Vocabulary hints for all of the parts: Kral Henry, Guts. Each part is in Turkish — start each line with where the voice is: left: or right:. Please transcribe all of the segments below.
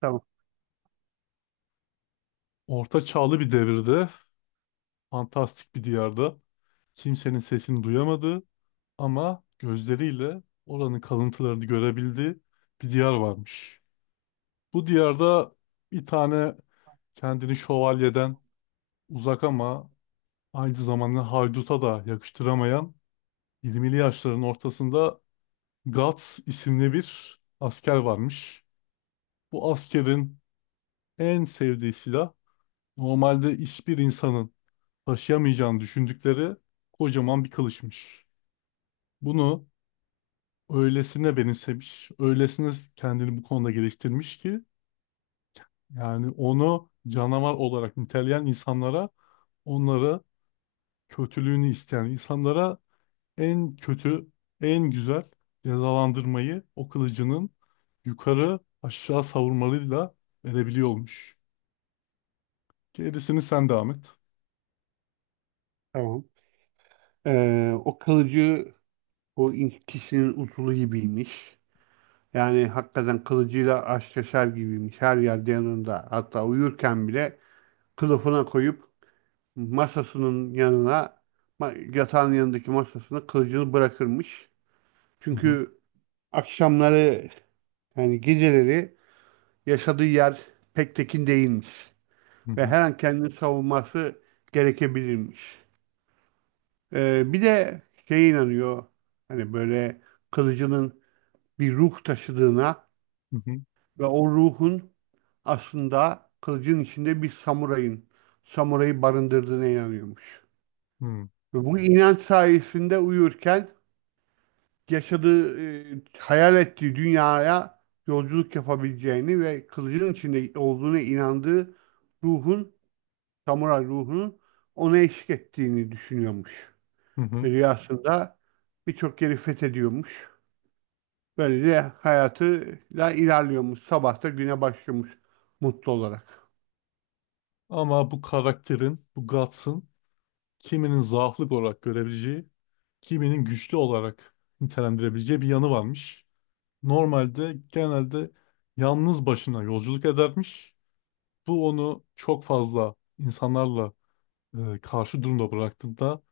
right: Tamam,
left: Orta çağlı bir devirde, fantastik bir diyarda, kimsenin sesini duyamadığı ama gözleriyle oranın kalıntılarını görebildiği bir diyar varmış. Bu diyarda bir tane kendini şövalyeden uzak ama aynı zamanda hayduta da yakıştıramayan 20'li yaşların ortasında Guts isimli bir asker varmış. Bu askerin en sevdiği silah normalde hiçbir insanın taşıyamayacağını düşündükleri kocaman bir kılıçmış. Bunu öylesine benimsemiş, öylesine kendini bu konuda geliştirmiş ki yani onu canavar olarak niteleyen insanlara, onlara kötülüğünü isteyen insanlara en kötü, en güzel cezalandırmayı o kılıcının yukarı aşağı savurmalıyla verebiliyormuş. Gerisini sen devam et.
right: tamam. O kılıcı kişinin usulü gibiymiş. Yani hakikaten kılıcıyla aşk yaşar gibiymiş. Her yerde yanında. Hatta uyurken bile kılıfına koyup masasının yanına, yatağın yanındaki masasına kılıcını bırakırmış.
left: Hı hı,
right: Çünkü akşamları yani geceleri yaşadığı yer pek tekin değilmiş.
left: hı
right: Ve
left: hı,
right: her an kendini savunması gerekebilirmiş. Bir de şeye inanıyor. Hani böyle kılıcının bir ruh taşıdığına
left: hı
right: ve o ruhun aslında kılıcın içinde bir samurayın, samurayı barındırdığına inanıyormuş.
left: hı,
right: Ve bu inanç sayesinde uyurken yaşadığı, hayal ettiği dünyaya yolculuk yapabileceğini ve kılıcın içinde olduğuna inandığı ruhun, samuray ruhunun ona eşlik ettiğini düşünüyormuş.
left: hı
right: Ve
left: hı.
right: rüyasında birçok yeri fethediyormuş. Böylece hayatıyla ilerliyormuş. Sabah da güne başlıyormuş mutlu olarak.
left: Ama bu karakterin, bu Guts'ın kiminin zaaflık olarak görebileceği, kiminin güçlü olarak nitelendirebileceği bir yanı varmış. Normalde genelde yalnız başına yolculuk edermiş. Bu onu çok fazla insanlarla karşı durumda bıraktığında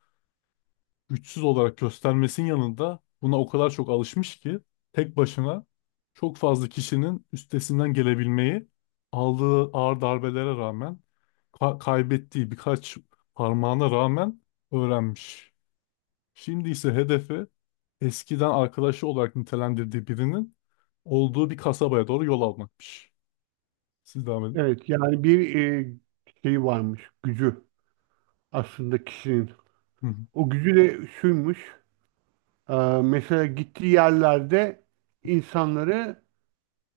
left: güçsüz olarak göstermesinin yanında buna o kadar çok alışmış ki tek başına çok fazla kişinin üstesinden gelebilmeyi aldığı ağır darbelere rağmen kaybettiği birkaç parmağına rağmen öğrenmiş. Şimdi ise hedefe eskiden arkadaşı olarak nitelendirdiği birinin olduğu bir kasabaya doğru yol almakmış. Siz devam edin.
right: Evet, yani bir şey varmış gücü aslında kişinin.
left: Hı
right: O gücü de şuymuş. e, Mesela gittiği yerlerde insanları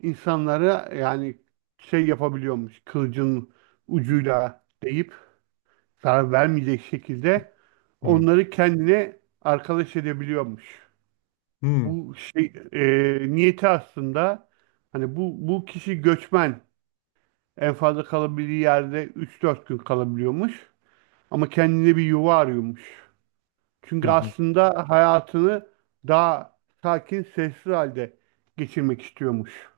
right: insanlara yani şey yapabiliyormuş. Kılıcın ucuyla deyip zarar vermeyecek şekilde
left: hı hı
right: onları kendine arkadaş edebiliyormuş.
left: hı
right: Bu şey niyeti aslında hani bu kişi göçmen, en fazla kalabildiği yerde 3-4 gün kalabiliyormuş ama kendine bir yuva arıyormuş.
left: hı.
right: Çünkü
left: Hı.
right: aslında hayatını daha sakin, sessiz halde geçirmek istiyormuş.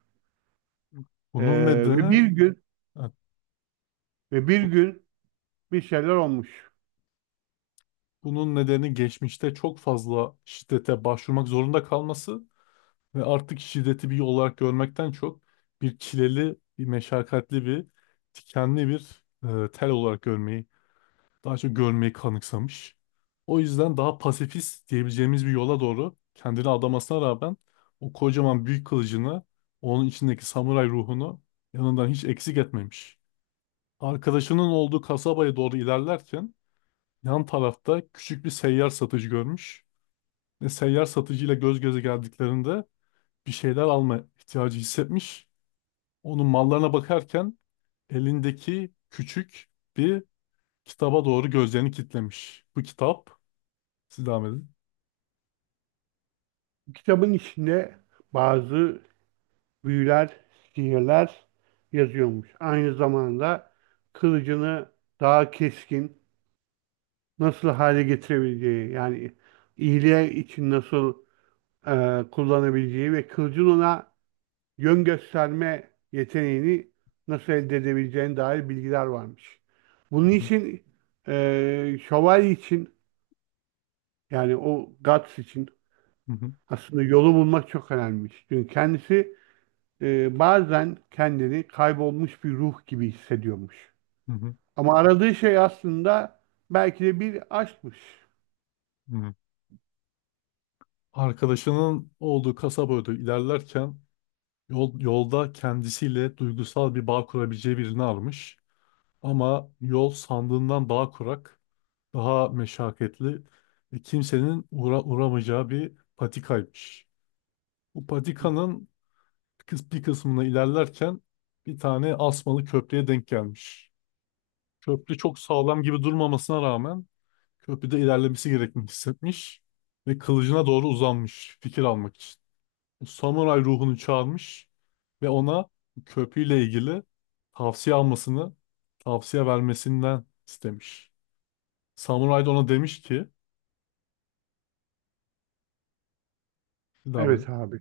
right: E,
left: Bunun
right: ve
left: nedeni
right: bir gün
left: ha,
right: Ve bir
left: bu-
right: gün bir şeyler olmuş.
left: Bunun nedeni geçmişte çok fazla şiddete başvurmak zorunda kalması ve artık şiddeti bir yol olarak görmekten çok bir çileli, bir meşakkatli bir, dikenli bir tel olarak görmeyi daha çok görmeyi kanıksamış. O yüzden daha pasifist diyebileceğimiz bir yola doğru kendini adamasına rağmen o kocaman büyük kılıcını, onun içindeki samuray ruhunu yanından hiç eksik etmemiş. Arkadaşının olduğu kasabaya doğru ilerlerken yan tarafta küçük bir seyyar satıcı görmüş ve seyyar satıcıyla göz göze geldiklerinde bir şeyler alma ihtiyacı hissetmiş. Onun mallarına bakarken elindeki küçük bir kitaba doğru gözlerini kilitlemiş. Bu kitap, siz devam edin.
right: Kitabın içinde bazı büyüler, sihirler yazıyormuş. Aynı zamanda kılıcını daha keskin nasıl hale getirebileceği, yani iyiliğe için nasıl kullanabileceği ve kılıcın ona yön gösterme yeteneğini nasıl elde edebileceğine dair bilgiler varmış. Bunun
left: Hı hı,
right: için şövalye için yani o Guts için aslında yolu bulmak çok önemliymiş. Çünkü kendisi bazen kendini kaybolmuş bir ruh gibi hissediyormuş.
left: hı hı,
right: Ama aradığı şey aslında belki de bir aşkmış.
left: hı hı. Arkadaşının olduğu kasaba doğru ilerlerken yolda kendisiyle duygusal bir bağ kurabileceği birini almış. Ama yol sandığından daha kurak, daha meşakkatli ve kimsenin uğramayacağı bir patikaymış. Bu patikanın bir kısmına ilerlerken bir tane asmalı köprüye denk gelmiş. Köprü çok sağlam gibi durmamasına rağmen köprüde ilerlemesi gerektiğini hissetmiş ve kılıcına doğru uzanmış fikir almak için. Samuray ruhunu çağırmış ve ona köprüyle ilgili tavsiye almasını, tavsiye vermesinden istemiş. Samuray da ona demiş ki, devam
right: Evet
left: edin.
right: abi.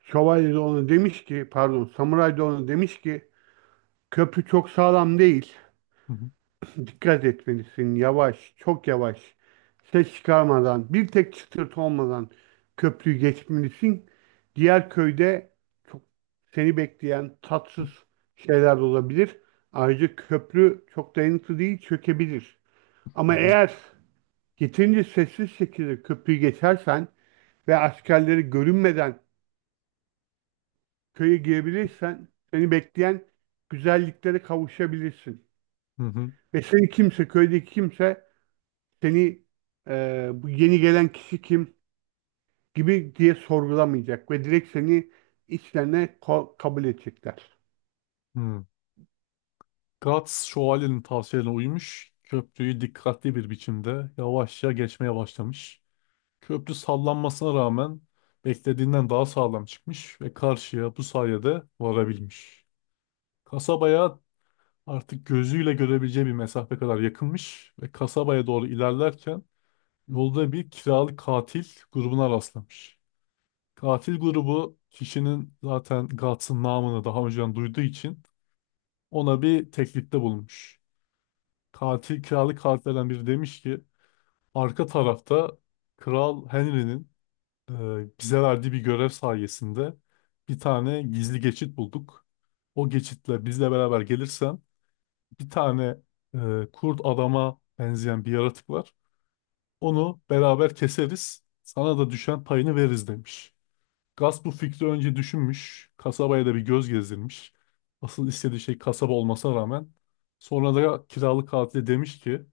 right: Şövalye de ona demiş ki, pardon, samuray da ona demiş ki köprü çok sağlam değil.
left: Hı hı,
right: Dikkat etmelisin, yavaş, çok yavaş, ses çıkarmadan, bir tek çıtırtı olmadan köprüyü geçmelisin. Diğer köyde çok seni bekleyen tatsız şeyler de olabilir. Ayrıca köprü çok dayanıklı değil, çökebilir. Ama
left: hı
right: eğer yeterince sessiz şekilde köprüyü geçersen ve askerleri görünmeden köye girebilirsen seni bekleyen güzelliklere kavuşabilirsin.
left: hı,
right: Ve seni kimse, köydeki kimse seni bu yeni gelen kişi kim gibi diye sorgulamayacak ve direkt seni içlerine kabul edecekler.
left: hı hı. Guts şövalyenin tavsiyelerine uymuş, köprüyü dikkatli bir biçimde yavaşça geçmeye başlamış. Köprü sallanmasına rağmen beklediğinden daha sağlam çıkmış ve karşıya bu sayede varabilmiş. Kasabaya artık gözüyle görebileceği bir mesafe kadar yakınmış ve kasabaya doğru ilerlerken yolda bir kiralık katil grubuna rastlamış. Katil grubu kişinin zaten Guts'ın namını daha önceden duyduğu için ona bir teklifte bulunmuş. Katil, kiralık katillerden biri demiş ki arka tarafta Kral Henry'nin bize verdiği bir görev sayesinde bir tane gizli geçit bulduk. O geçitle bizle beraber gelirsen bir tane kurt adama benzeyen bir yaratık var. Onu beraber keseriz. Sana da düşen payını veririz demiş. Gus bu fikri önce düşünmüş. Kasabaya da bir göz gezdirmiş. Asıl istediği şey kasaba olmasına rağmen. Sonra da kiralık katile demiş ki...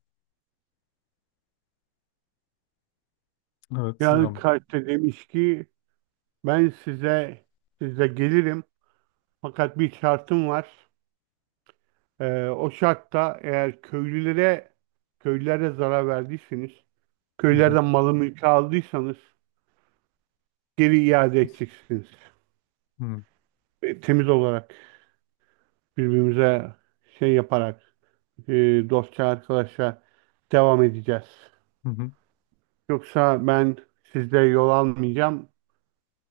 left: Evet,
right: Yani
left: Sinan.
right: kalpte demiş ki ben size gelirim fakat bir şartım var. O şartta eğer köylülere zarar verdiyseniz,
left: Hı hı,
right: köylerden malı mülkü aldıysanız geri iade edeceksiniz.
left: hı hı,
right: Temiz olarak birbirimize şey yaparak e, dostça arkadaşa devam edeceğiz.
left: hı hı.
right: Yoksa ben sizde yol almayacağım,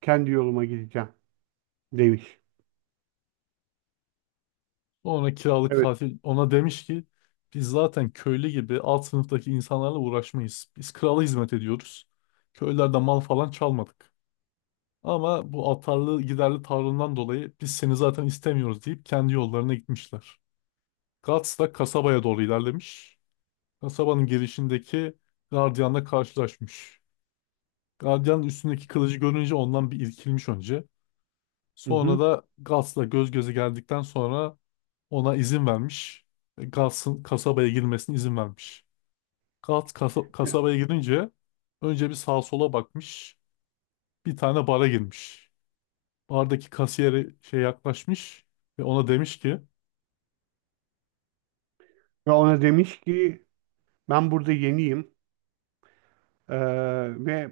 right: kendi yoluma gideceğim, demiş.
left: Ona kiralık
right: Evet.
left: katil ona demiş ki biz zaten köylü gibi alt sınıftaki insanlarla uğraşmayız. Biz krala hizmet ediyoruz. Köylerde mal falan çalmadık. Ama bu atarlı giderli tavrından dolayı biz seni zaten istemiyoruz deyip kendi yollarına gitmişler. Guts da kasabaya doğru ilerlemiş. Kasabanın girişindeki gardiyanla karşılaşmış. Gardiyanın üstündeki kılıcı görünce ondan bir irkilmiş önce.
right: Hı
left: Sonra
right: hı.
left: da Guts'la göz göze geldikten sonra ona izin vermiş. Ve Guts'ın kasabaya girmesine izin vermiş. Guts kasabaya girince önce bir sağa sola bakmış. Bir tane bara girmiş. Bardaki kasiyere şey yaklaşmış ve ona demiş ki...
right: Ve ona demiş ki ben burada yeniyim. Ee, Ve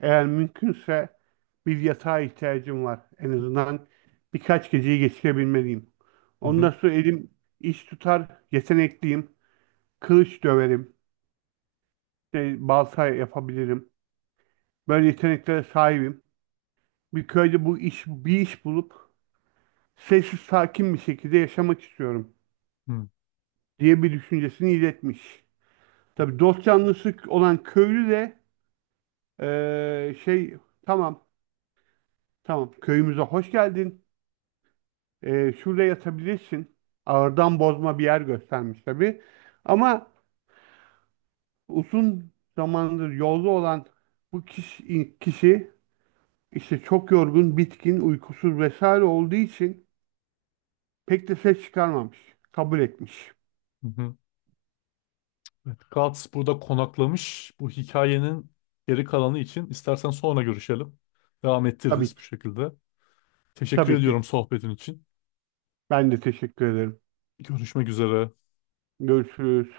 right: eğer mümkünse bir yatağa ihtiyacım var. En azından birkaç geceyi geçirebilmeliyim.
left: hı
right: Ondan
left: hı,
right: sonra elim iş tutar, yetenekliyim. Kılıç döverim, işte balta yapabilirim. Böyle yeteneklere sahibim. Bir köyde bir iş bulup sessiz sakin bir şekilde yaşamak istiyorum
left: hı,
right: diye bir düşüncesini iletmiş. Tabii dost canlısı olan köylü de ee, şey tamam, tamam, köyümüze hoş geldin. Şurada yatabilirsin. Ağırdan bozma bir yer göstermiş tabii. Ama uzun zamandır yolda olan kişi işte çok yorgun, bitkin, uykusuz vesaire olduğu için pek de ses çıkarmamış. Kabul etmiş.
left: hı hı. Evet, Guts burada konaklamış. Bu hikayenin geri kalanı için istersen sonra görüşelim. Devam
right: Tabii
left: ettiririz bu
right: ki.
left: şekilde. Teşekkür
right: Tabii ki.
left: ediyorum sohbetin için.
right: Ben de teşekkür ederim.
left: Görüşmek üzere.
right: Görüşürüz.